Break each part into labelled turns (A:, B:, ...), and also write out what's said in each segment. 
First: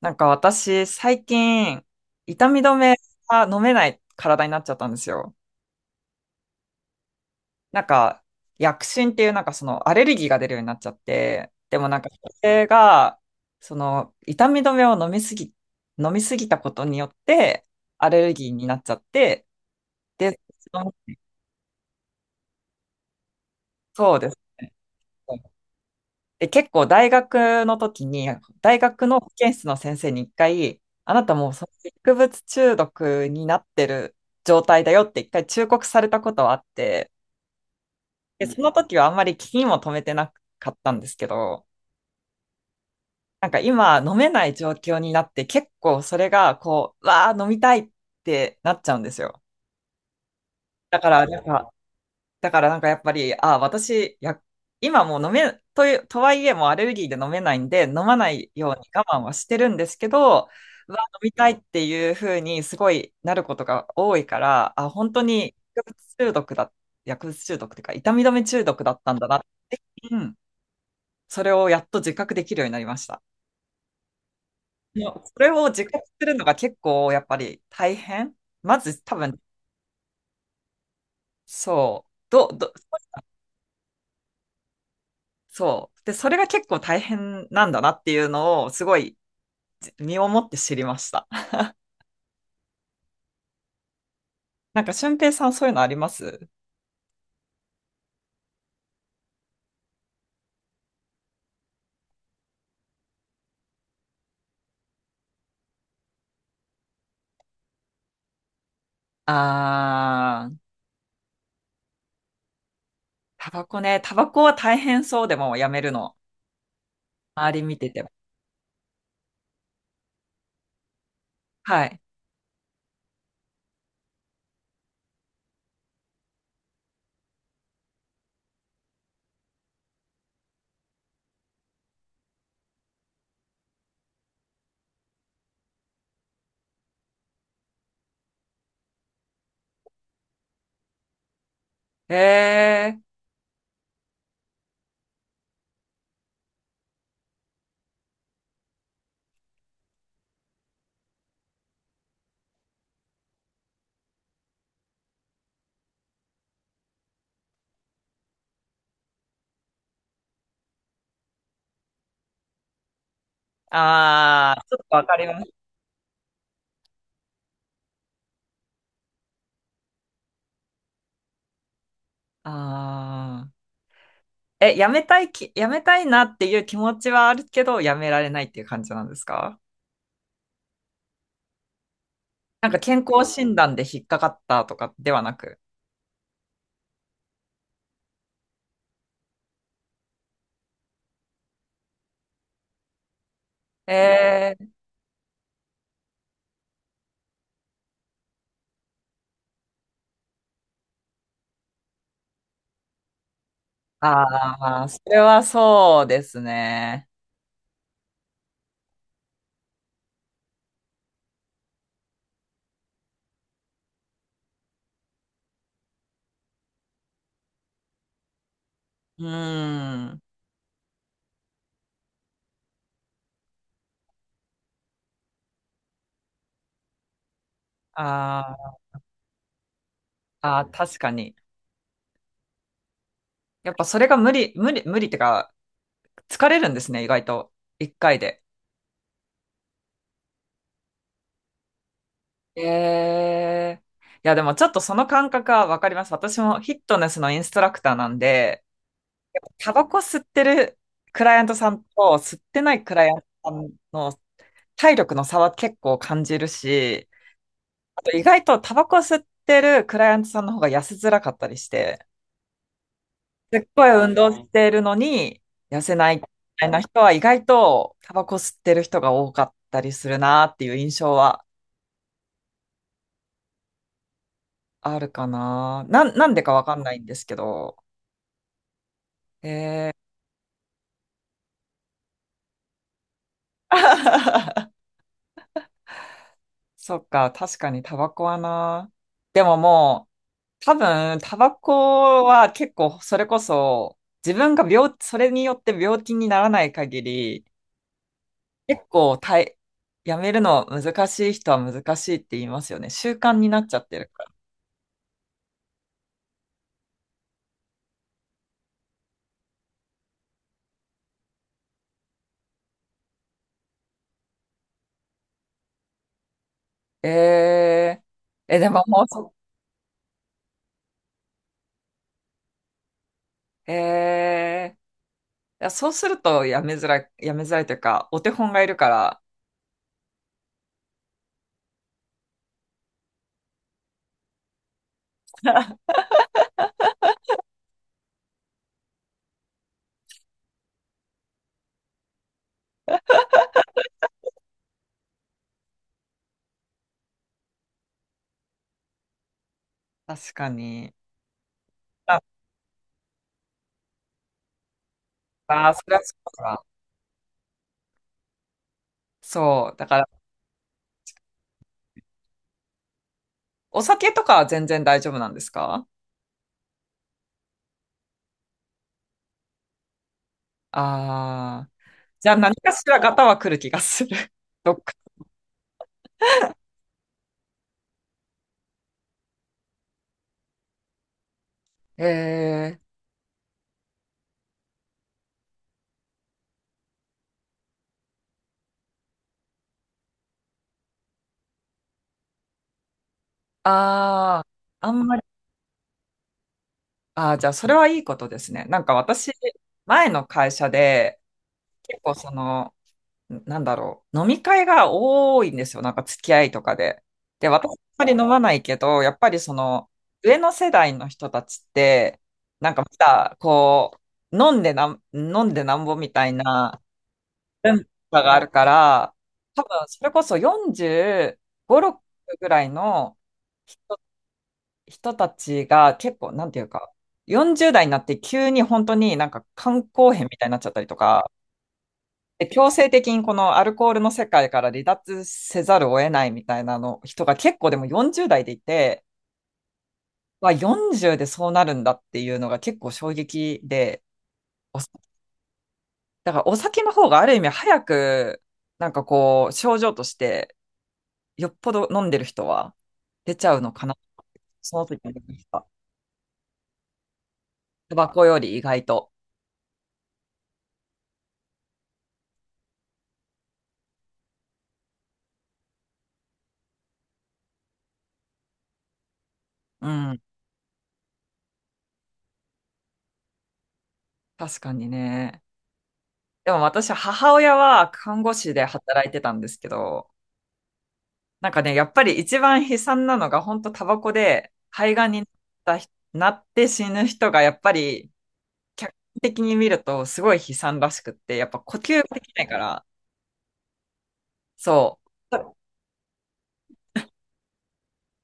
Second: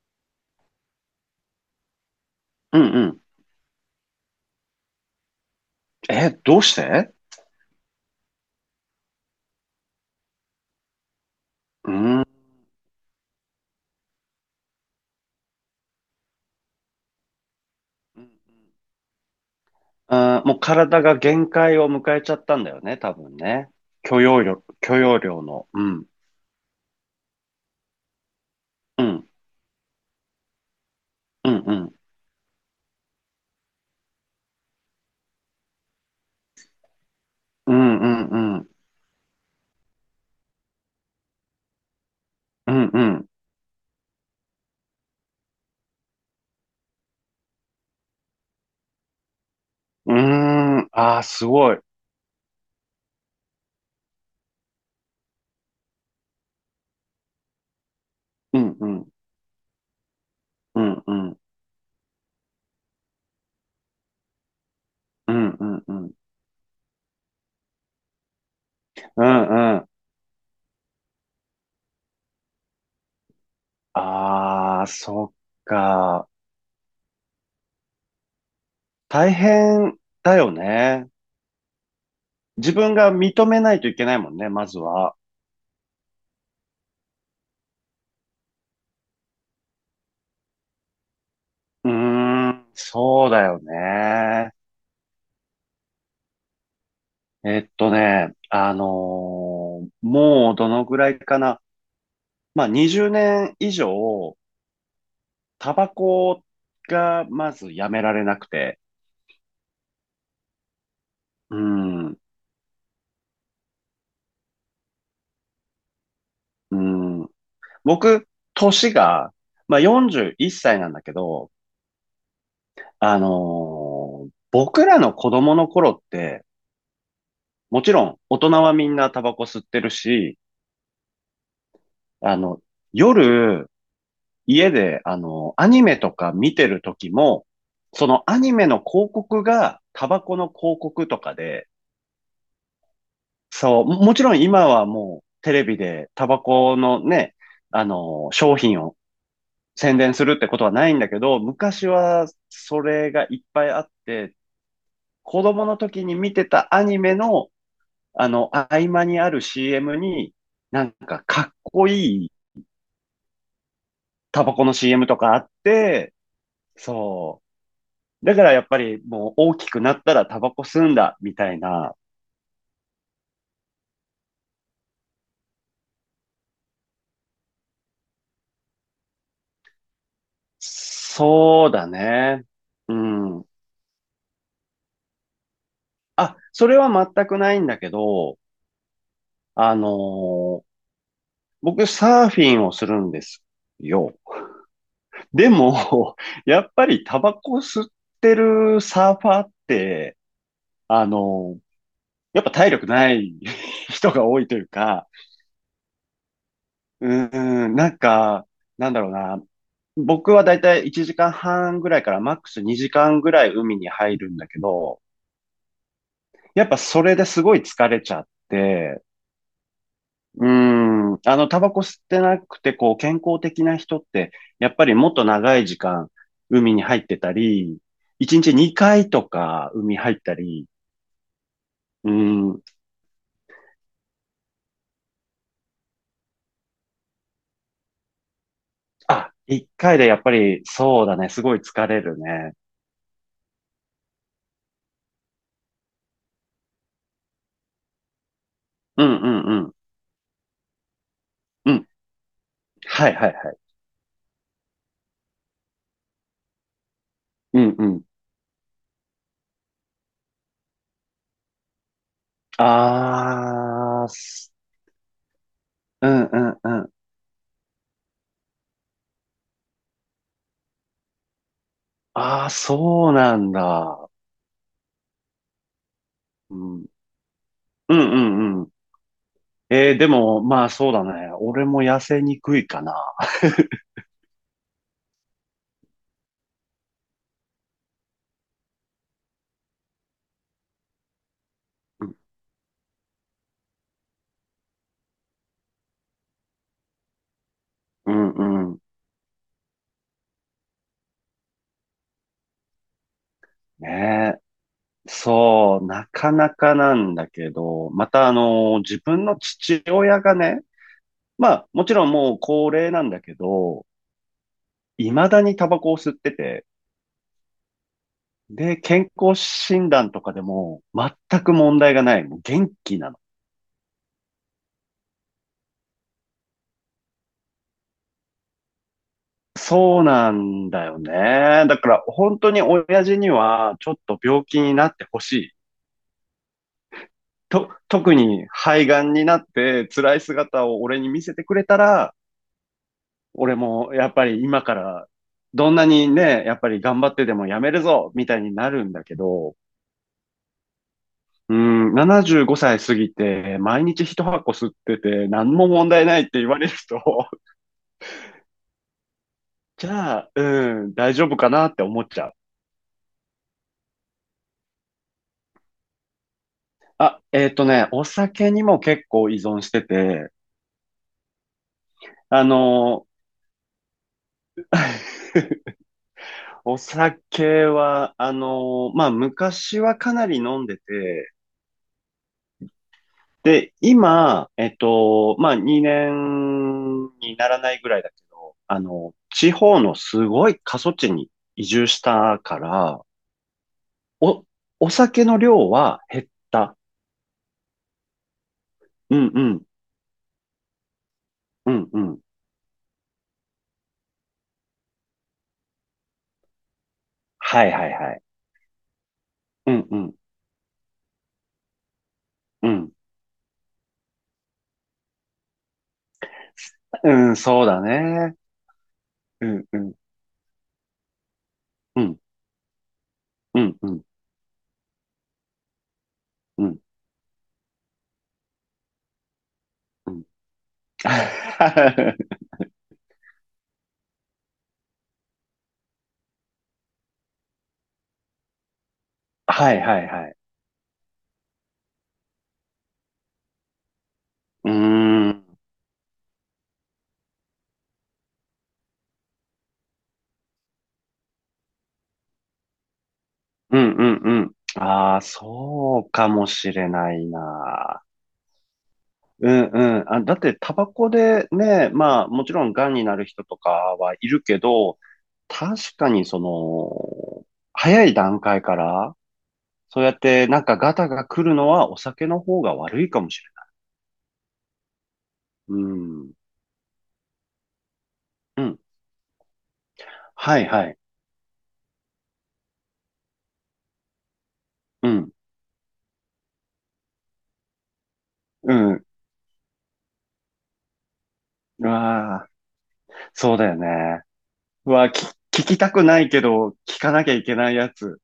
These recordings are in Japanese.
A: なんか私、最近、痛み止
B: うん
A: め
B: うん。
A: が飲めない体になっちゃったんですよ。
B: え、どうして？
A: なんか、薬疹っていうなんかそのアレルギーが出るようになっちゃって、でも
B: う
A: なんか
B: ー
A: そ
B: ん。
A: れが、その痛み止めを飲みすぎたことによって、アレルギーになっちゃって、で、
B: あー、もう
A: その
B: 体が限界を迎えちゃったんだよね、多分ね。
A: そう
B: 許
A: です
B: 容量、
A: ね。
B: 許容量の。うん。
A: で、結構大学の時に、大
B: う
A: 学の
B: ん。
A: 保健室の先生に一回、あなたも
B: う
A: う
B: ん。
A: その
B: うん。
A: 薬物中毒になってる状態だよって一回忠告されたことはあって、
B: うん。
A: で、
B: う
A: そ
B: ん。
A: の時はあんまり気にも留めてなかったんですけど、
B: うん。うん。
A: なんか今飲めない状況になって結構それがこう、わあ飲みたいってなっちゃうんですよ。
B: うん。うーん。
A: だか
B: ああ、
A: らなん
B: す
A: か
B: ごい。
A: だからなんかやっぱり、ああ、私、や、今もう飲め、という、とはいえもうアレルギーで飲めないんで、飲まない
B: う
A: よ
B: ん。
A: うに
B: う
A: 我
B: ん。
A: 慢はしてるんですけど、
B: う
A: う
B: ん。
A: わ、
B: う
A: 飲み
B: ん。
A: たいっていうふうにすごいなることが多いから、あ、本当
B: うん。
A: に
B: うん。
A: 薬
B: うん。
A: 物中毒だ、薬物中毒っていうか、痛み止め中毒だったん
B: う
A: だな、
B: んうん。
A: うん、それをやっと自覚できるようになりました。
B: ああ、
A: もう
B: そ
A: それ
B: っ
A: を自覚す
B: か。
A: るのが結構やっぱり大変。まず多
B: 大
A: 分、
B: 変だよね。
A: そう、
B: 自分が認めないといけないもんね、まずは。
A: そう。で、それが結構大変なんだなっていうのを、すごい身をもって知りました。
B: うーん。そうだよね。
A: なんか、俊平さん、そういうのあります？
B: えっとね、あのーもうどのぐらいかな。まあ、20年以上、タバコがまずやめられなくて。
A: あー、
B: うん、
A: タバコね。タバコは大変そうでもやめるの。
B: うん。
A: 周り見てても。
B: 僕、年が、まあ、41歳なんだけど、
A: はい。
B: あの僕らの子供の頃って、もちろん大人はみんなタバコ吸ってるし、あの、夜、家で、アニメとか見てる時も、そのアニメの広告がタバコの広告とかで、
A: えー、
B: そう、もちろん今はもうテレビでタバコのね、商品を宣伝するってことはないんだけど、昔はそれがいっぱいあって、子供の時に見てたアニメの、合間にある CM に、なんかかっこいいタ
A: あ
B: バコ
A: ー、
B: の
A: ちょっとわ
B: CM
A: か
B: と
A: り
B: かあ
A: ま
B: っ
A: す。
B: て、そう、だからやっぱりもう大きくなったらタバコ吸うんだ、みたいな。
A: あー。え、やめたいなっていう気持ちはあるけど、やめられないっていう感じなんですか？
B: そうだね。
A: なんか
B: う
A: 健康
B: ん。
A: 診断で引っかかったとかではなく。
B: あ、それは全くないんだけど、あのー僕サーフィンをするんですよ。
A: え。
B: でも、やっぱりタバコ吸ってるサーファーって、あのーやっぱ体力ない 人が多いという
A: ああ、そ
B: か、
A: れはそうです
B: う
A: ね。
B: なんか、なんだろうな、僕はだいたい1時間半ぐらいからマックス2時間ぐらい海に入るんだけど、やっぱそれですごい疲れちゃって、
A: うん。
B: うータバコ吸ってなくて、こう、健康的な人って、やっぱりもっと長い時間海に入ってたり、
A: あ
B: 1日
A: ー。
B: 2回とか海入った
A: あ
B: り、
A: ー、確かに。
B: うーん、
A: やっぱそれが無理、無理、無理ってか、疲れるんですね、意外と。一回で。
B: あ、1回でやっぱりそうだね、すごい疲れるね。
A: ええ。いや、でもちょっとその感覚はわかります。私もフィットネスのインストラクターなんで、
B: うんうんう
A: タ
B: ん。
A: バコ吸ってるクライアントさ
B: う
A: んと
B: ん。
A: 吸ってないクライ
B: は
A: ア
B: い
A: ント
B: はい
A: さ
B: はい。
A: んの体力の差は結構感じるし、
B: うんう
A: あ
B: ん。
A: と意外とタバコ吸ってるクライアントさんの方が痩せづらかったりして、すっごい
B: あー、
A: 運動しているのに痩せ
B: う
A: ないみ
B: んうん
A: たい
B: う
A: な
B: ん。
A: 人は意外とタバコ吸ってる人が多かったりするなっていう印象は
B: ああ、そうなんだ。
A: あるかな。なんでか
B: う
A: わ
B: ん。
A: かん
B: うん
A: ないんですけど。
B: うんうん。でも、まあそうだね。俺も痩せにくいかな。
A: そっか、確かにタバコはな。でももう、多分タバ
B: うん
A: コは結構それこそ自分が病、それによって病気にならない限り、
B: うんうん。
A: 結構たい、やめるの難しい人は難しいって言いますよね。習慣になっちゃってる。
B: ねえ。そう、なかなかなんだけど、また自分の父親がね、まあもちろんもう高齢なんだけど、未だにタバコを吸ってて、
A: え。ええ、で
B: で、
A: ももう
B: 健康診断とかでも全く問題がない。もう元気なの。
A: ええ。いや、そうするとやめづらい、やめづらいというか、お手本がいるから、
B: そうなんだよね。だから本当に親父にはちょっと病気になってほしい。特に肺がんになって辛い姿を俺に見せてくれたら、俺もやっぱり今からどんなにね、やっぱり頑張ってでもやめるぞみたいになるんだけど、
A: 確かに。
B: うん、
A: あ、
B: 75歳過ぎて毎日一箱吸ってて何も
A: あ、そ
B: 問
A: れは
B: 題
A: そ
B: ないっ
A: う
B: て言わ
A: か。
B: れると、
A: そう。だ
B: じ
A: から、
B: ゃあ、うん、大丈夫かなって思っちゃう。
A: お酒とかは全然大丈夫なんですか？
B: あ、お酒にも結構依存してて、
A: ああー。じゃあ
B: あ
A: 何かしら
B: の、
A: ガタは来る気がする。どっか。
B: お酒は、まあ、昔はかなり飲んでて、
A: ええ。
B: で、今、まあ、2年にならないぐらいだけど、地方のすごい過疎地に移住したから、
A: あ
B: お、
A: あ、
B: お
A: あんまり。
B: 酒の量は減った。
A: ああ、じゃあそれはいいことですね。なんか
B: う
A: 私、
B: んうん、
A: 前の会社で、
B: うん
A: 結
B: う
A: 構
B: ん。
A: その、なんだろう、飲み会が多いんですよ、なんか付き合いとかで。で、
B: は
A: 私、
B: い
A: あん
B: はい
A: まり
B: はい。
A: 飲まないけど、やっぱりそ
B: うん
A: の、
B: うん、
A: 上の世代の人たちって、
B: う
A: なんかま
B: ん。
A: だ、こう、飲んでなんぼみたいな
B: うん、そうだ
A: 文化が
B: ね。
A: あるから、
B: う
A: 多
B: ん
A: 分、
B: うん、
A: それこそ45、6
B: うん、
A: ぐらいの
B: うんう
A: 人、
B: ん、
A: 人たちが結構、なんてい
B: う
A: う
B: ん
A: か、40代になって急に本当になんか肝
B: う
A: 硬変
B: ん。
A: みたいになっちゃったりと か、
B: は
A: で強制的にこのアルコールの世界から離脱せざるを得ないみたいなの人が結構でも40代でいて、
B: いはいはい。
A: わ40でそうなるんだっていうのが結構衝撃で、
B: うーん、
A: お酒
B: うん、
A: だからお酒の方がある意味早くなんかこう症状としてよっぽど飲んでる人は出ちゃうの
B: う
A: かな。
B: ん、うん。
A: その時に
B: ああ、
A: 思てきた。
B: そうかもしれない
A: タ
B: な。
A: バコより意外と。
B: うん、うん。あ、だって、タバコでね、まあ、もちろん、癌になる人とかはいるけど、確かに、早い段階から、
A: う
B: そうやっ
A: ん。
B: て、なんか、ガタが来るのは、お酒の方が悪いかもし
A: 確かにね。
B: れない。うん、
A: でも私、母親は看護師
B: う
A: で
B: ん。
A: 働いてたんですけど、
B: はい、はい。
A: なんかね、やっぱり一番悲惨なのが、本当タバコで肺が
B: う
A: んになっ
B: ん、
A: た人なって死ぬ人が、やっぱり
B: う
A: 客観
B: ん。
A: 的に見るとすごい悲惨らしくって、やっぱ呼
B: う
A: 吸ができ
B: わ
A: ない
B: あ、
A: から、
B: そうだよね。う
A: そ
B: わあ、
A: う。
B: 聞きたくないけど、聞かなきゃいけないやつ。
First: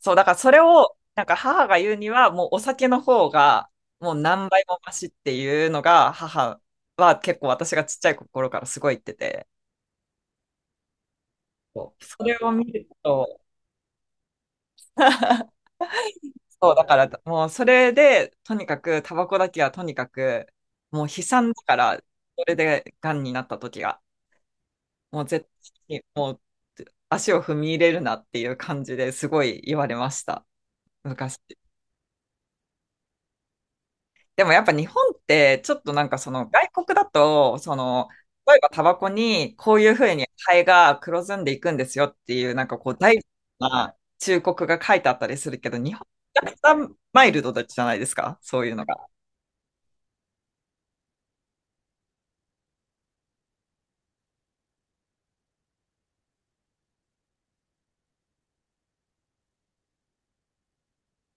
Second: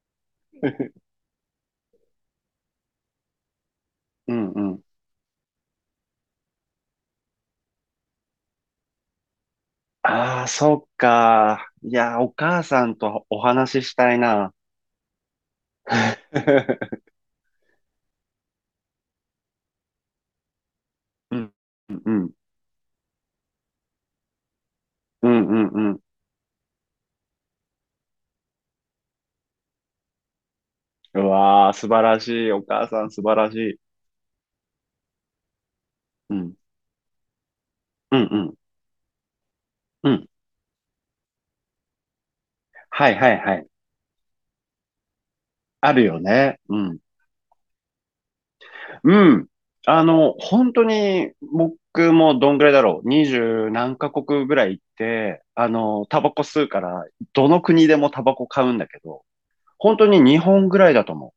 A: そう、だからそれ を、なんか母が言うには、もうお酒の方が、もう
B: う
A: 何
B: ん、う
A: 倍も
B: ん。
A: マシっていうのが、母は結構私がちっちゃい頃からすごい言ってて、
B: ああ、そっか。い
A: そう
B: や、
A: そ
B: お
A: れを
B: 母
A: 見
B: さ
A: る
B: んと
A: と、
B: お話ししたいな。
A: そう、だか ら、もうそれで、とにかく、タバコだけはとにかく、もう悲
B: う
A: 惨だ
B: ん、
A: か
B: う
A: ら、
B: ん、うん、
A: それで癌になった時が、もう
B: う
A: 絶
B: ん、うん。う
A: 対
B: ん
A: に、もう足を踏み入れるなっていう感じですごい言われました、昔。
B: わあ、素晴らしい。お母さん素晴らしい。
A: でもやっぱ日本って、ちょっとなんかそ
B: う
A: の
B: ん、
A: 外国だと、その、
B: うん、うん、
A: 例えばタバコにこういうふ
B: う
A: うに
B: ん。
A: 肺が黒ずんでいくんですよっていう、なんかこう、
B: はい、
A: 大事
B: はい、はい。
A: な忠告が書いてあったりするけど、
B: あ
A: 日本
B: るよ
A: めちゃくち
B: ね。う
A: ゃ
B: ん。
A: マイルドじゃないですか、そういうのが。
B: うん。本当に、僕もどんぐらいだろう。二十何カ国ぐらい行って、タバコ吸うから、どの国でもタバコ買うんだけど、本当に日本ぐらいだと思う。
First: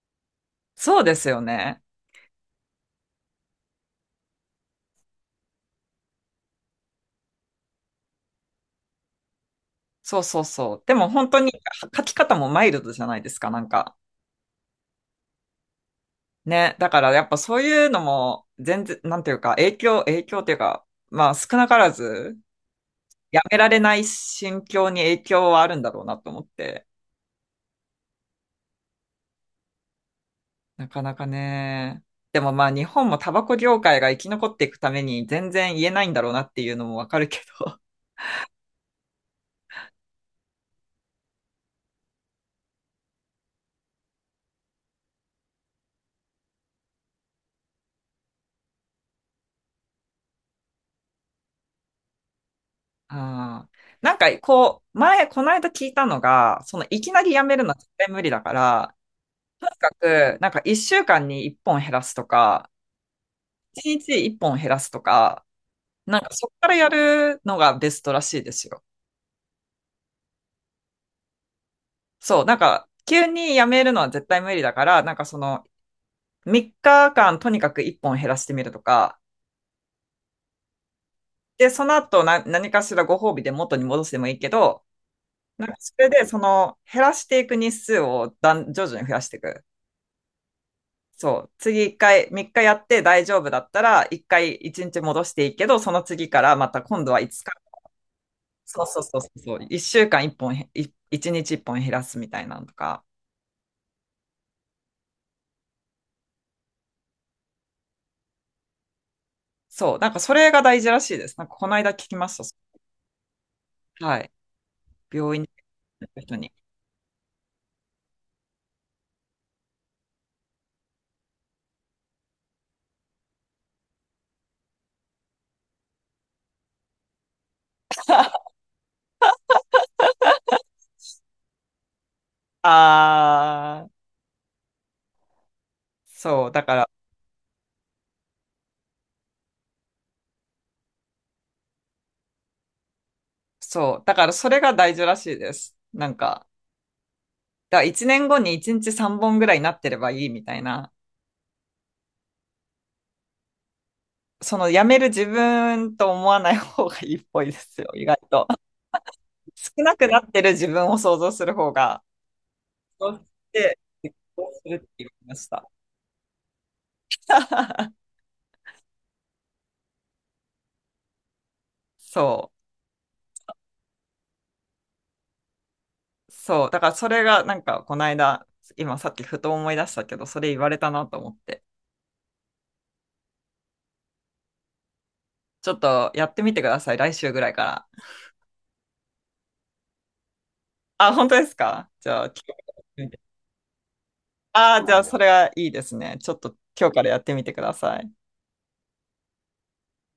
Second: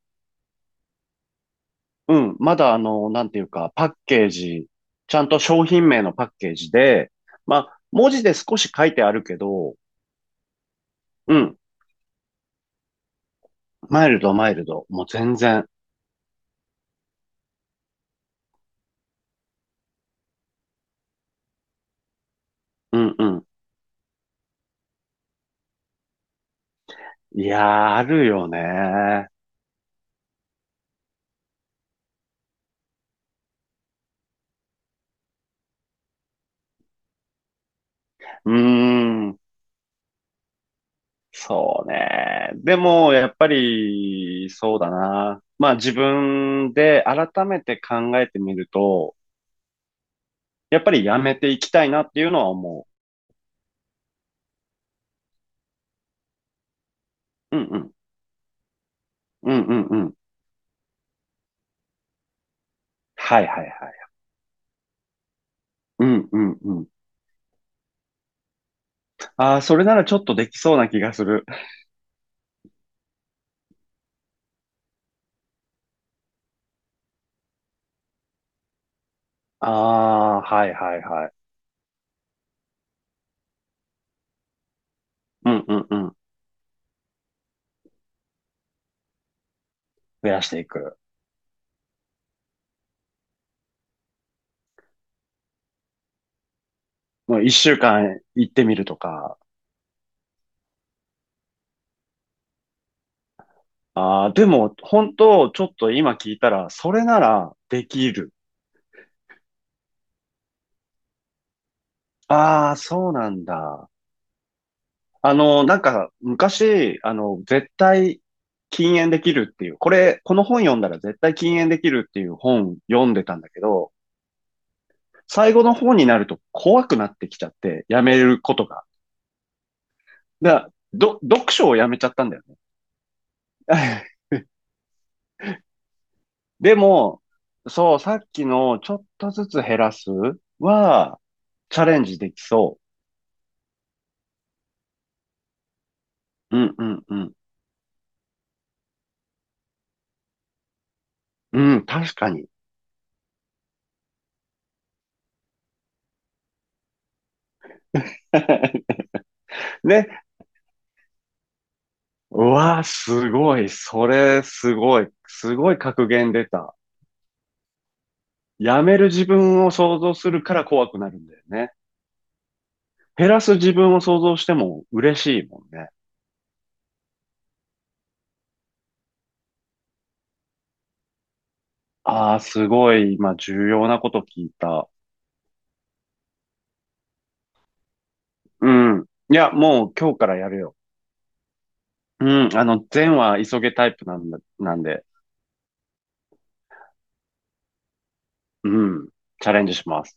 A: そうですよね。
B: うん、まだなんていうか、パッケージ、ちゃんと商品名のパッケージで、まあ、文字で少し書いてあるけど、
A: そうそうそう。でも本
B: う
A: 当に
B: ん、
A: 書き方もマイルドじゃないですか、なんか。
B: マイルド、マイルド、もう全然、
A: ね。だからやっぱそういうのも全然、なんていうか、影響っていうか、まあ少なからず、
B: うんう
A: や
B: ん。
A: められない心境に影響はあるんだろうなと思って。
B: いやー、あるよね。
A: なかなかね。でもまあ日本もタバコ業界が生き残っていくために全然言えないんだろうなっていうのもわかるけど。
B: うーん、そうね。でも、やっぱり、そうだな。まあ、自分で改めて考えてみると、やっぱりやめていきたいなっていうのは思
A: ああ。なんかこう、前、この間聞いたのが、そのいきなりやめ
B: う。うん
A: るのは
B: う
A: 絶
B: ん、
A: 対無理だから、
B: うん
A: と
B: う
A: に
B: ん
A: か
B: うん。
A: く、なんか1週間に1本減らすとか、
B: はいはい
A: 1
B: はい。
A: 日1本減らすとか、
B: う
A: なんか
B: んう
A: そこ
B: ん
A: か
B: う
A: らや
B: ん。
A: るのがベストらしいですよ。
B: ああ、それならちょっとできそうな気がする。
A: そう、なんか急にやめるのは絶対無理だから、なんかその3日間とにかく1本減らしてみるとか、
B: ああ、はいはいはい。
A: で、その後何かしらご褒美で元に戻してもいいけど、
B: うん
A: なん
B: う
A: か
B: ん
A: そ
B: う
A: れ
B: ん。
A: でその減らしていく日数を徐々に増やしていく。
B: 増やしていく。
A: そう。次一回、3日やって大丈夫だったら、一回一日戻していいけど、その次からまた今度は
B: も
A: 5
B: う
A: 日
B: 一週間行ってみ
A: そ
B: る
A: う
B: と
A: そうそうそ
B: か。
A: うそう。1週間1本1日1本減らすみたいなのとか。
B: ああ、でも、本当ちょっと今聞いたら、それならできる。
A: そう。なんかそれが大事らしいです。なんかこの間聞きまし
B: ああ、そうなんだ。
A: た。はい。病院に
B: なん
A: 行
B: か、
A: った人に。
B: 昔、絶対禁煙できるっていう、この本読んだら絶対禁煙できるっていう本読んでたんだけど、最後の方になると怖くなってきちゃって、やめることが。だ読書をやめちゃったんだよね。
A: あー、そう。だか
B: で
A: ら、
B: も、そう、さっきのちょっとずつ減らすは、チャレンジできそ
A: それが大事らしいです。なんか、
B: う。うんうんうん。
A: だから1年後に1日3本ぐらいになってればいいみたいな。
B: うん、確かに。
A: そのやめる自分と思わない方がいいっぽいですよ。意外と。少 なく
B: ね。
A: なってる自分を想像する方が、
B: うわー
A: そうし
B: すごい。
A: て、
B: そ
A: 結
B: れ、
A: 婚す
B: す
A: るって
B: ご
A: 言
B: い。
A: いまし
B: す
A: た。
B: ごい格言出た。やめる自分を想像するから怖くなるんだよね。
A: そ
B: 減らす自分を想像しても嬉しいもんね。
A: う、そう。だからそれがなんかこの間、今さっきふと思い出したけど、それ言われたなと思って。
B: ああ、すごい。今、重要なこと聞いた。
A: ちょっとやってみてください、来週ぐらいから。
B: うん。いや、もう今日からやるよ。
A: あ、本当ですか？じゃあ、今
B: うん。善
A: 日
B: は急げタイプなんだ、
A: あ
B: な
A: あ
B: ん
A: ー、じゃあ
B: で。
A: それはいいですね。ちょっと今日からやってみてください。
B: うん。チャレンジします。